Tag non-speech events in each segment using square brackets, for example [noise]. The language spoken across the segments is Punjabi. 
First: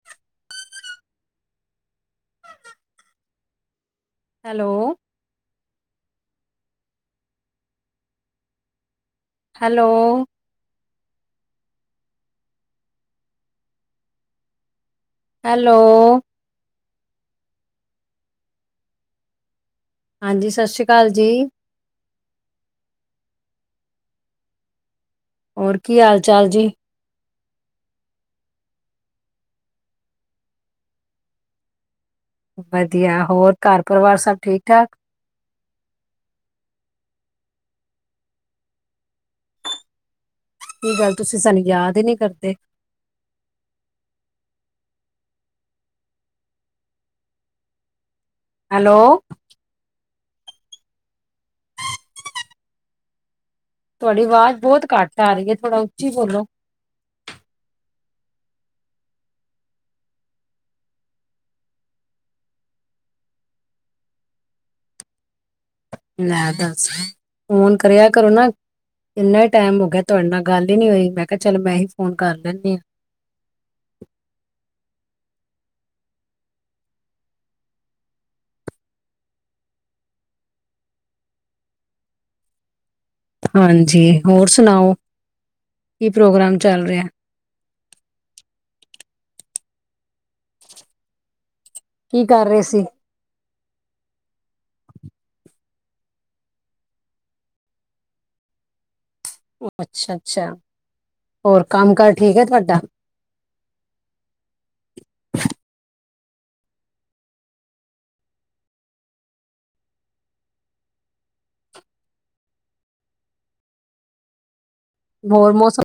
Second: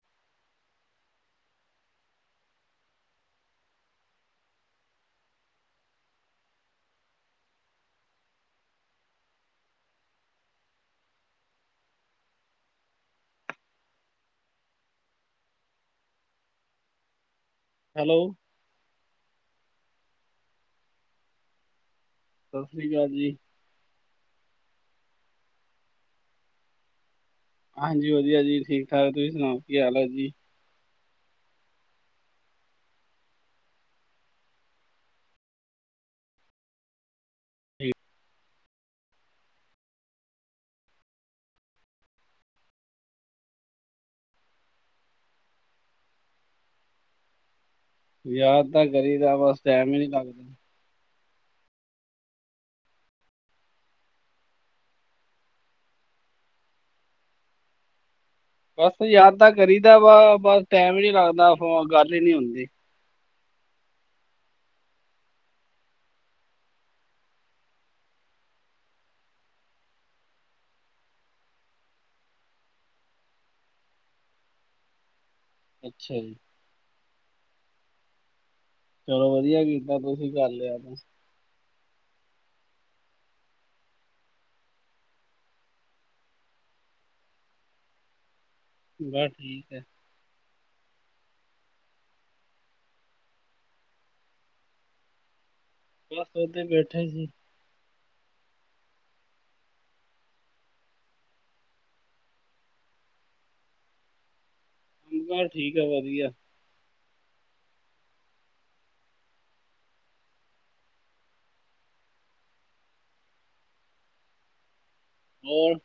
[inaudible] Hello hello hello. ਹੈਲੋ। ਹਾਂਜੀ, ਸ਼ਾਸਰੀ ਕਾਲ ਜੀ। ਸਾਸਰੀ ਕਾਲ ਜੀ। ਔਰ ਕੀ ਹਾਲ-ਚਾਲ ਜੀ? ਹਾਂਜੀ ਵਧੀਆ ਜੀ, ਠੀਕ-ਠਾਕ। ਤੁਹੀ ਸੁਣਾਓ, ਕੀ ਹਾਲ ਐ ਜੀ? ਵਧੀਆ, ਹੋਰ ਘਰ ਪਰਿਵਾਰ ਸਭ ਠੀਕ-ਠਾਕ? [inaudible] ਕੀ ਗੱਲ ਤੁਸੀਂ ਸਾਨੂੰ ਯਾਦ ਈ ਨੀ ਕਰਦੇ। ਯਾਦ ਤਾਂ ਹੈਲੋ, ਕਰੀ ਦਾ, ਬਸ ਟੈਂਮ ਈ ਨੀ ਲੱਗਦਾ। ਤੁਹਾਡੀ ਆਵਾਜ਼ ਬਹੁਤ ਘੱਟ ਆ ਰਹੀ ਐ। ਥੋੜਾ ਉੱਚੀ ਬੋਲੋ। ਬਸ ਯਾਦ ਤਾਂ ਕਰੀ ਦਾ ਵਾ। ਬਸ ਟੈਂਮ ਈ ਨੀ ਲੱਗਦਾ। ਫੋ ਗੱਲ ਈ ਨੀ ਹੁੰਦੀ। ਲੈ ਦੱਸ। ਫ਼ੋਨ ਕਰਿਆ ਕਰੋ ਨਾ ਇੰਨੇ ਟੈਂਮ ਹੋ ਗਿਆ, ਤੁਹਾਡੇ ਨਾਲ ਗੱਲ ਈ ਨੀ ਹੋਈ। ਮੈਂ ਕਿਹਾ ਚਲ, ਮੈਂ ਹੀ ਫ਼ੋਨ ਕਰ ਦੇਨੀ ਆ। ਅੱਛਾ ਜੀ। ਚਲੋ ਵਧੀਆ ਕੀਤਾ, ਤੁਸੀਂ ਕਰ ਲਿਆ ਤਾਂ। ਹਾਂਜੀ, ਹੋਰ ਸੁਣਾਓ? ਕੀ ਪ੍ਰੋਗਰਾਮ ਚੱਲ ਰਿਹਾ। ਬਸ ਠੀਕ ਐ। ਕੀ ਕਰ ਰਹੇ ਸੀ? ਬਸ ਓਦਾਂ ਈ ਬੈਠਾ ਈ ਸੀ। ਅੱਛਾ-ਅੱਛਾ। ਹੋਰ ਕੰਮ-ਕਾਰ ਠੀਕ ਐ ਤੁਵਾਡਾ? ਕਮ ਮੈਹਾ ਠੀਕ ਐ, ਵਧੀਆ। ਹੋਰ ਮੌਸਮ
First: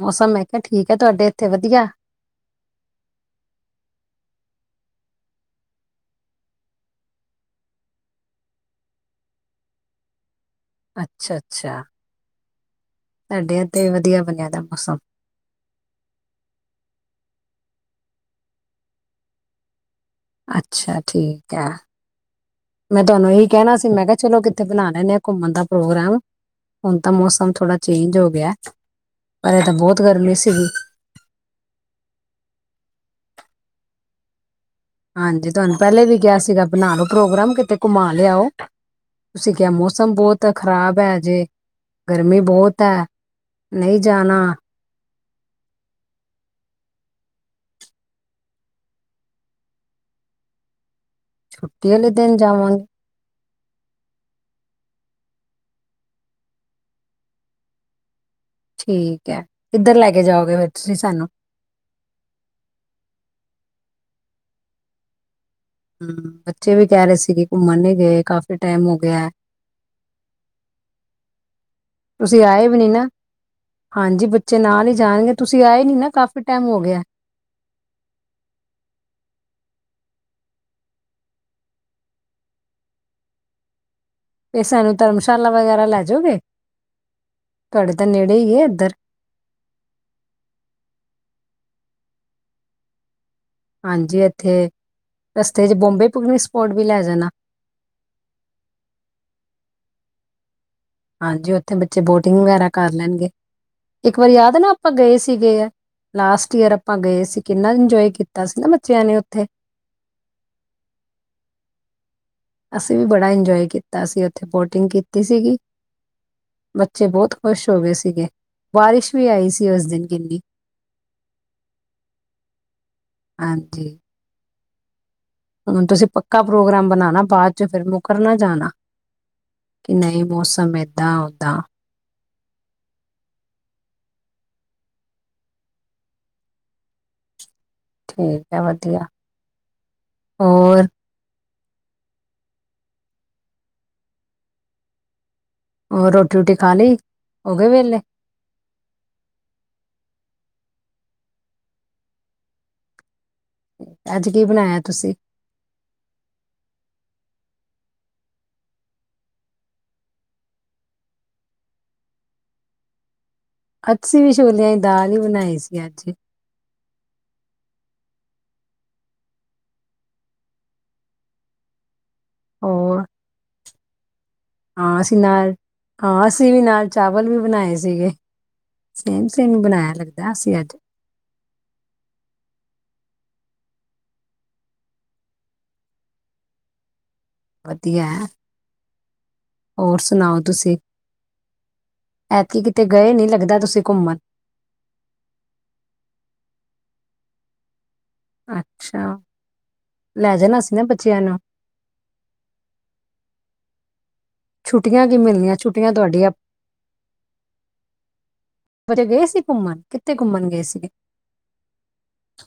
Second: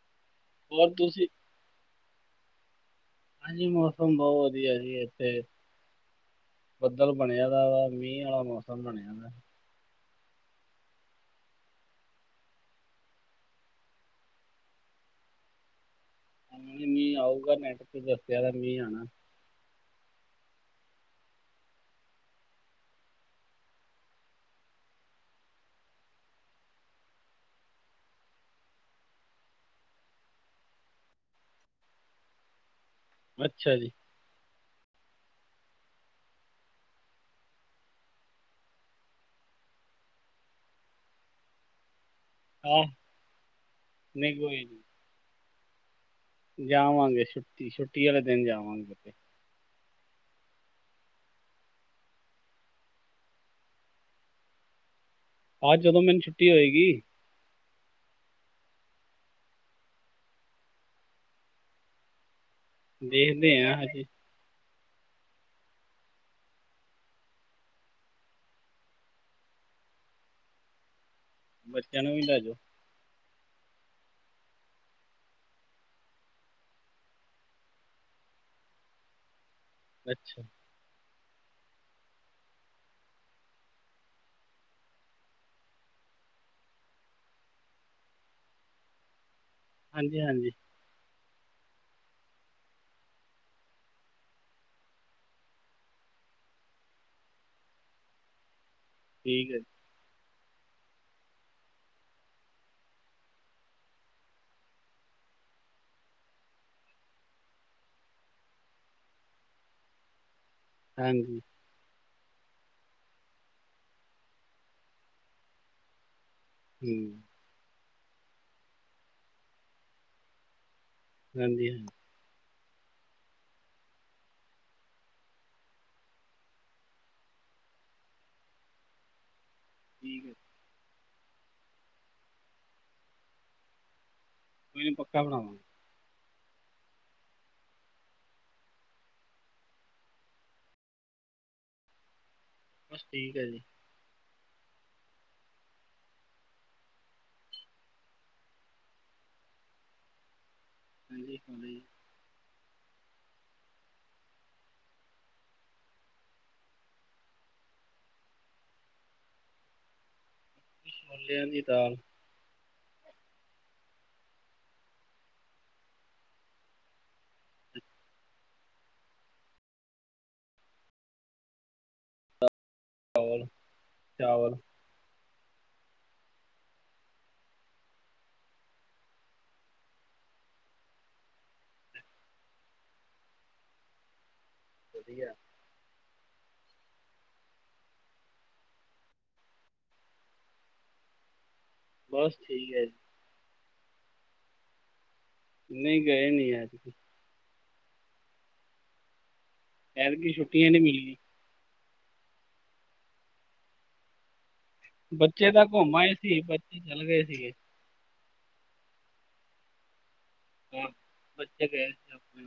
ਮੌਸਮ, ਮੈਂ ਕਿਹਾ ਠੀਕ ਹੋਰ ਆ। ਤੁਸੀਂ ਤੁਹਾਡੇ ਇੱਥੇ ਵਧੀਆ? ਹਾਂਜੀ, ਮੌਸਮ ਬਹੁਤ ਵਧੀਆ ਜੀ ਇੱਥੇ। ਬੱਦਲ ਬਣਿਆ ਦਾ ਵਾ। ਮੀਂਹ ਆਲਾ ਮੌਸਮ ਬਣਿਆ ਦਾ। ਅੱਛਾ-ਅੱਛਾ। ਸਾਡੇ ਐਥੇ ਵੀ ਵਧੀਆ ਬਣਿਆ ਦਾ ਮੌਸਮ। ਮੀਂ ਆਊਗਾ। ਨੈੱਟ ਤੇ ਦੱਸਿਆ ਦਾ, ਮੀਂਹ ਆਣਾ ਅੱਛਾ, ਠੀਕ ਆ। ਮੈਂ ਤੁਹਾਨੂੰ ਇਹੀ ਕਹਿਣਾ ਸੀ। ਮੈਂ ਕਿਹਾ ਚਲੋ, ਕਿੱਥੇ ਬਣਾ ਲੈਂਨੇ ਆ, ਘੁੰਮਣ ਦਾ ਪ੍ਰੋਗਰਾਮ। ਹੁਣ ਤਾਂ ਮੌਸਮ ਥੋੜਾ ਚੇਂਜ ਹੋ ਗਿਆ। ਪਹਿਲੇ ਤਾਂ ਬਹੁਤ ਗਰਮੀ ਸੀਗੀ। ਅੱਛਾ ਜੀ। ਹਾਂਜੀ, ਤੁਹਾਨੂੰ ਪਹਿਲੇ ਵੀ ਕਿਹਾ ਸੀਗਾ, ਬਣਾਲੋ ਪ੍ਰੋਗਰਾਮ। ਕਿਤੇ ਘੁੰਮਾ ਲਿਆਓ। ਤੁਸੀਂ ਕਿਹਾ ਮੌਸਮ ਬਹੁਤ ਖ਼ਰਾਬ ਐ ਹਜੇ। ਗਰਮੀ ਆਹ ਬਹੁਤ ਆ, ਨਹੀਂ ਜਾਣਾ। ਕੋਈ ਨੀ ਜਾਵਾਂਗੇ ਛੁੱਟੀ-ਛੁੱਟੀ ਆਲੇ ਦਿਨ ਜਾਵਾਂਗੇ ਤੇ। ਛੁੱਟੀ ਆਲੇ ਦਿਨ ਜਾਵਾਂਗੇ। ਆਹ ਜਦੋਂ ਮੈਨੂੰ ਛੁੱਟੀ ਹੋਏਗੀ। ਠੀਕ ਐ। ਕਿੱਧਰ ਲੈ ਕੇ ਜਾਓਗੇ ਫਿਰ ਤੁਸੀਂ ਸਾਨੂੰ। ਦੇਖਦੇ ਆ ਹਜੇ। ਹਮ ਬੱਚੇ ਵੀ ਕਹਿ ਰਹੇ ਸੀਗੇ। ਘੁੰਮਣ ਨੀ ਗਏ, ਕਾਫੀ ਟਾਈਮ ਹੋ ਗਿਆ। [inaudible] ਨੂੰ ਵੀ ਲੈ ਤੁਸੀਂ ਜਾਓ ਆਏ ਵੀ ਨੀ ਨਾ। ਹਾਂਜੀ, ਬੱਚੇ ਨਾਲ ਈ ਜਾਣਗੇ। ਤੁਸੀਂ ਆਏ ਨੀ ਨਾ, ਕਾਫ਼ੀ ਟਾਈਮ ਹੋ ਗਿਆ। ਅੱਛਾ। ਇਹ ਸਾਨੂੰ ਧਰਮਸ਼ਾਲਾ ਵਗੈਰਾ ਲੈ ਜਾਓਗੇ, ਤੁਹਾਡੇ ਤਾਂ ਨੇੜੇ ਈ ਐ ਇੱਧਰ ਹਾਂਜੀ, ਹਾਂਜੀ ਹਾਂਜੀ ਇੱਥੇ ਰਸਤੇ ਚ ਬੋਂਬੇ ਪਿਕਨਿਕ ਸਪੋਟ ਵੀ ਲੈ ਜਾਣਾ। ਠੀਕ ਐ ਜੀ। ਹਾਂਜੀ ਉੱਥੇ ਬੱਚੇ ਬੋਟਿੰਗ ਵਗੈਰਾ ਕਰ ਲੈਣਗੇ, ਇੱਕ ਵਾਰੀ ਯਾਦ ਨਾ ਆਪਾਂ ਗਏ ਸੀਗੇ ਆ ਲਾਸਟ ਈਅਰ ਆਪਾਂ ਗਏ ਸੀ ਕਿੰਨਾ ਇੰਜੋਏ ਕੀਤਾ ਸੀ ਨਾ ਬੱਚਿਆਂ ਨੇ ਉੱਥੇ ਹਾਂਜੀ ਅਸੀਂ ਵੀ ਬੜਾ ਇੰਜੋਏ ਕੀਤਾ ਸੀ ਉੱਥੇ ਬੋਟਿੰਗ ਕੀਤੀ ਸੀਗੀ ਹੂੰ ਬੱਚੇ ਬਹੁਤ ਖੁਸ਼ ਹੋ ਗਏ ਸੀਗੇ, ਬਾਰਿਸ਼ ਵੀ ਆਈ ਸੀ ਉਸ ਦਿਨ ਕਿੰਨੀ ਹਾਂਜੀ ਹਾਂ ਹਾਂਜੀ ਹੁਣ ਤੁਸੀਂ ਪੱਕਾ ਪ੍ਰੋਗਰਾਮ ਬਣਾਣਾ ਬਾਅਦ ਚ ਫਿਰ ਮੁੱਕਰਨਾ ਜਾਣਾ, ਕਿ ਨਹੀਂ ਠੀਕ ਹੈ ਮੌਸਮ ਸਮੇਦਾਂ, ਔਦਾ ਕੋਈ ਨ ਪੱਕਾ ਬਣਾਵਾਂ ਠੀਕ ਐ ਵਧੀਆ, ਹੋਰ ਬਸ ਠੀਕ ਐ ਜੀ। ਉਹ ਰੋਟੀ- ਰੋਟੀ ਖਾ ਲਈ, ਉਹਗੇ ਵੇਲੇ ਹਾਂਜੀ, ਹਜੀ ਅੱਜ ਕੀ ਬਣਾਇਆ ਤੁਸੀਂ ਛੋਲਿਆਂ ਦੀ ਦਾਲ ਅੱਸੀ ਵੀ ਛੋਲਿਆਂ ਈ ਦਾਲ ਈ ਬਣਾਈ ਸੀ ਅੱਜ ਹੋਰ ਚਲ ਚਾਵਲ ਹਾਂ ਅਸੀਂ ਨਾਲ, ਹਾਂ ਅਸੀਂ ਵੀ ਨਾਲ ਚਾਵਲ ਵੀ ਬਣਾਏ ਸੀਗੇ। ਸੇਮ- ਸੇਮ ਬਣਾਇਆ ਲੱਗਦਾ ਅਸੀ ਅੱਜ ਵਧੀਆ ਵਧੀਆ ਹੋਰ ਸੁਣਾਓ ਤੁਸੀਂ, ਬਸ ਐਤਕੀ ਠੀਕ ਕਿਤੇ ਹੈ ਗਏ ਨੀ ਲੱਗਦਾ ਤੁਸੀਂ ਘੁੰਮਣ ਨਹੀਂ ਗਏ ਨੀ ਐਤਕੀ ਅੱਛਾ, ਐਤਕੀ ਲੈ ਜਾਣਾ ਛੁੱਟੀਆਂ ਸੀ ਨਹੀਂ ਨਾ ਮਿਲੀਆਂ ਬੱਚਿਆਂ ਨੂੰ ਛੁੱਟੀਆਂ ਕੀ ਬੱਚੇ ਮਿਲਣੀਆਂ ਤਾਂ ਛੁੱਟੀਆਂ ਘੁੰਮ ਆਏ ਤੁਹਾਡੀਆਂ ਆਪ ਸੀ ਬੱਚੇ ਚਲੇ ਗਏ ਸੀਗੇ ਵਜੇ ਗਏ ਸੀ ਘੁੰਮਣ, ਕਿੱਥੇ ਘੁੰਮਣ ਗਏ ਸੀਗੇ ਹਾਂ ਬੱਚੇ ਗਏ ਸੀ ਆਪਣੇ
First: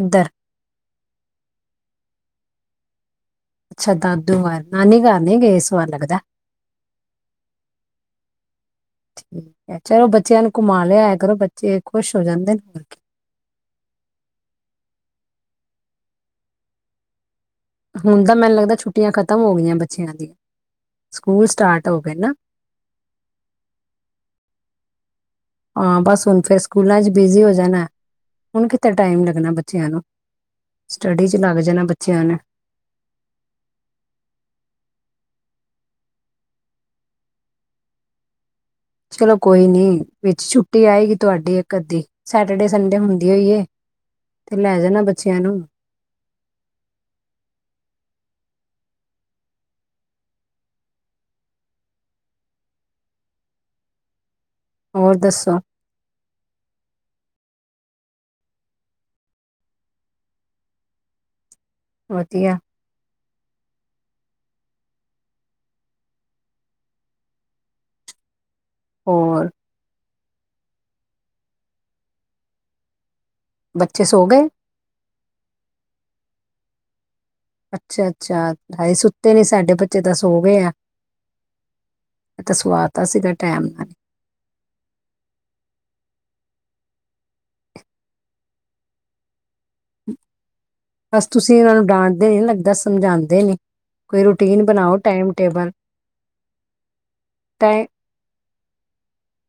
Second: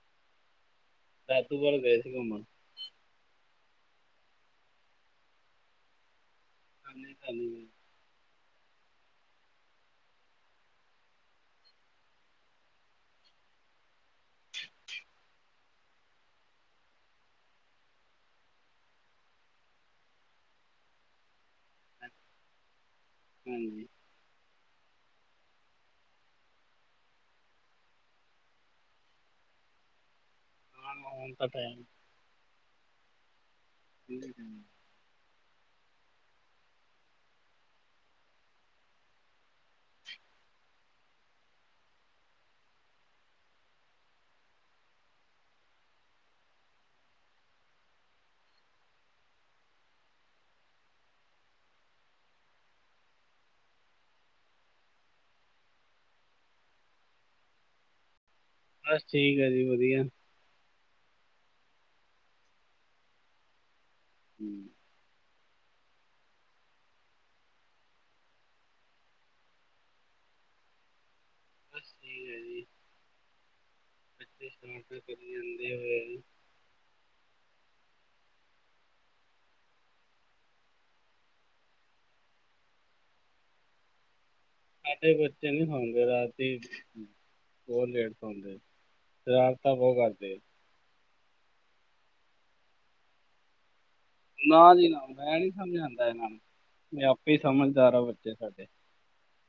ਇੱਧਰ ਰੇਤੂਵਾਲ ਗਏ ਸੀ ਘੁੰਮਣ ਅੱਛਾ ਦਾਦੂ ਘਰ ਨਾਨੀ ਘਰ ਨੀ ਗਏ ਇਸਵਾਲ ਲੱਗਦਾ ਕਰਨੇ ਚ ਨਹੀਂ ਠੀਕ ਐ, ਚਲੋ ਬੱਚਿਆਂ ਨੂੰ ਘੁਮਾ ਲਿਆਇਆ ਕਰੋ ਬੱਚੇ ਖੁਸ਼ ਹੋ ਜਾਂਦੇ ਨੇ ਹੋਰ ਕੀ ਹੁਣ ਤਾਂ ਮੈਨੂੰ ਲੱਗਦਾ ਛੁੱਟੀਆਂ ਖ਼ਤਮ ਹੋ ਗਈਆਂ ਬੱਚਿਆਂ ਦੀ ਸਕੂਲ ਸਟਾਰਟ ਹੋ ਗਏ ਨਾ। ਹਮ ਹਾਂ, ਬੱਸ ਹੁਣ ਫਿਰ ਸਕੂਲਾਂ ਚ ਬਿਜੀ ਹੋ ਜਾਣਾ। ਹੁਣ ਕਿੱਥੇ ਟਾਈਮ ਲੱਗਣਾ ਬੱਚਿਆਂ ਨੂੰ ਹਾਂ ਸਟੱਡੀ ਹੁਣ ਚ ਤਾਂ ਲੱਗ ਟਾਈਮ ਜਾਣਾ ਬੱਚਿਆਂ ਨੇ [inaudible] ਚਲੋ ਕੋਈ ਨੀ ਵਿੱਚ ਛੁੱਟੀ ਆਏਗੀ ਤੁਹਾਡੀ ਇੱਕ- ਅੱਧੀ ਸੈਟਰਡੇ- ਸੰਡੇ ਹੁੰਦੀ ਹੋਈਏ ਤੇ ਲੈ ਜਾਣਾ ਬੱਚਿਆਂ ਨੂੰ ਹੋਰ ਦੱਸੋ। ਬਸ ਠੀਕ ਐ ਜੀ, ਵਧੀਆ। ਵਧੀਆ। ਹੂੰ। ਹੋਰ ਬਸ ਠੀਕ ਐ ਜੀ। ਬੱਚੇ ਸੋ ਗਏ? [unintelligible] ਤੇ ਕਰੀ ਜਾਂਦੇ ਐ ਫੇਰ ਐ ਵੀ। ਅੱਛਾ-ਅੱਛਾ, ਹਜੇ ਸੁੱਤੇ ਨੀ, ਸਾਡੇ ਬੱਚੇ ਤਾਂ ਸੋ ਗਏ ਆ। ਮੈਂ ਤੇ ਸਵਾ ਤਾ ਸੀਗਾ ਟੈਮ ਨਾਲ ਈ। ਸਾਡੇ ਬੱਚੇ ਨੀ ਸੌਂਦੇ ਰਾਤੀ। ਬੋਹੋ ਲੇਟ ਸੌਂਦੇ, ਸ਼ਰਾਰਤਾਂ ਬੋਹੋ ਕਰਦੇ ਅ। ਬਸ ਤੁਸੀਂ ਏਨਾਂ ਨੂੰ ਡਾਂਟਦੇ ਨੀ, ਲੱਗਦੈ ਸਮਝਾਂਦੇ ਨੀ। ਨਾ ਜੀ ਨਾ ਮੈਂ ਨੀ ਸਮਝਾਂਦਾ ਏਨਾਂ ਨੂੰ, ਐ ਆਪੇ ਟਾਈਮ ਸਮਝਦਾਰ ਆ ਬੱਚੇ ਸਾਡੇ।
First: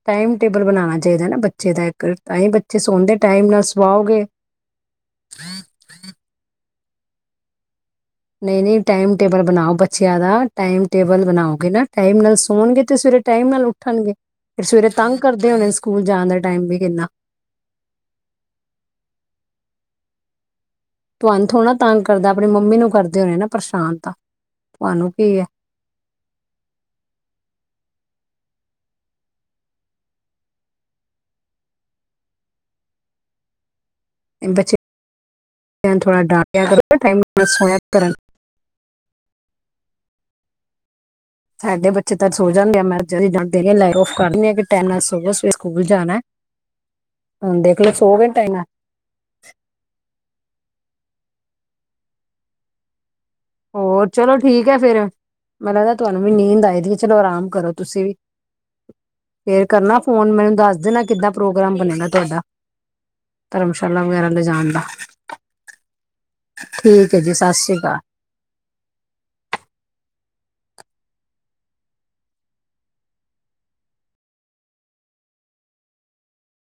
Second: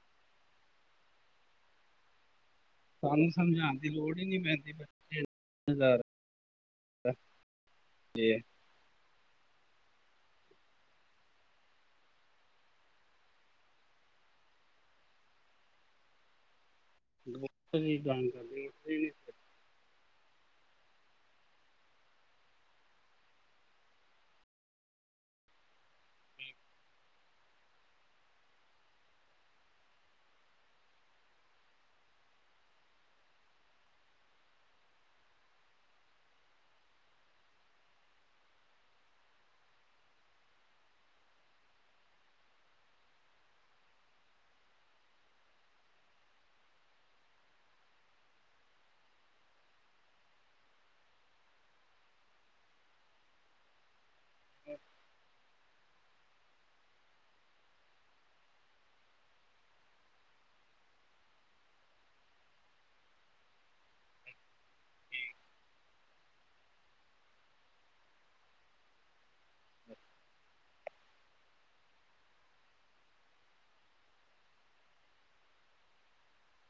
ਟਾਈਮ ਟੇਬਲ ਬਨਾਨਾ ਚਾਈਦੈ ਨਾ ਬੱਚੇ ਦਾ ਏੱ ਕ। ਤਾਂ ਹੀ ਬੱਚੇ ਸੌਂਦੇ ਸਾਨੂੰ ਟਾਈਮ ਨਾਲ ਸਮਝਾਉਣ ਦੀ ਲੋੜ ਸਵਾਓਗੇ ਜੀ। ਨਈ -ਨਈ ਟਾਈਮ ਟੇਬਲ ਬਨਾਓ ਬੱਚਿਆਂ ਦਾ। ਟਾਈਮ ਟੇਬਲ ਬਨਾਓਗੇ ਨਾ ਟਾਈਮ ਨਾਲ ਸੋਨਗੇ ਤੇ ਸਵੇਰੇ ਟਾਈਮ ਨਾਲ ਉੱ ਠਗੇ। ਫੇਰ ਸਵੇਰੇ ਤੰਗ ਕਰਦੇ ਹੋਨੇ ਸਕੂਲ ਜਾਨ ਦੇ ਟਾਈਮ ਵੀ ਕਿੰਨਾ। [unintelligible] ਤੁਆਨੂੰ ਥੋੜਾ ਨ ਤੰਗ ਕਰਦਾ, ਆਪਨੀ ਮੰਮੀ ਨੂੰ ਕਰਦੇ ਹੋਨੇ ਨਾ ਪਰਸ਼ਾਨ ਤਾਂ। ਤੁਆਨੂੰ ਕੀ ਏ। ਠੀ ਏਨ ਬੱਚੇ ਆਂ ਨੂੰ ਥੋੜਾ ਡਾਟਿਆ ਕਰੋ, ਟਾਈਮ ਨਾਲ ਸੋਇਆ ਕਰਨ। ਸਾਡੇ ਬੱਚੇ ਤਾਂ ਸੋ ਜਾਂਦੇ ਆ। ਮੈਂ ਚਲੀ ਜਾਂਦੀ ਆਂ ਯਾਂ ਲਾਈਟ ਓਫ ਕਰ ਦੇਨੀਂ ਆਂ ਕਿ ਟੈਮ ਨਾਲ ਸੋ ਜੋ ਸਵੇਰੇ ਸਕੂਲ ਜਾਨੈ। ਹੁਨ ਦੇਖ ਲੋ ਸੋ ਗੇ ਨਾ ਟਾਈਮ ਨਾਲ। ਹੋਰ ਚਲੋ ਠੀਕ ਐ ਫੇਰ। ਮੇਨੰ ਲੱਗਦੈ ਤੁਆਨੂੰ ਵੀ ਨੀਂਦ ਆਈ ਦੀ ਏ ਚਲੋ ਆਰਾਮ ਕਰੋ, ਤੁਸੀਂ ਵੀ। ਫੇਰ ਕਰਨਾ ਫੋਨ ਮੈਨੰ ਦੱਸ ਦੇਨਾ ਕਿੱਦਾਂ ਪ੍ਰੋਗਰਾਮ ਬਨੇਨੈ ਤੁਆਡਾ ਧਰਮਸ਼ਾਲਾ ਵਗੈਰਾ ਲਿਜਾਨ ਦਾ। ਠੀਕ ਐ ਜੀ, ਸਸ ਸ੍ਰੀ ਕਾਲ। [unintelligible]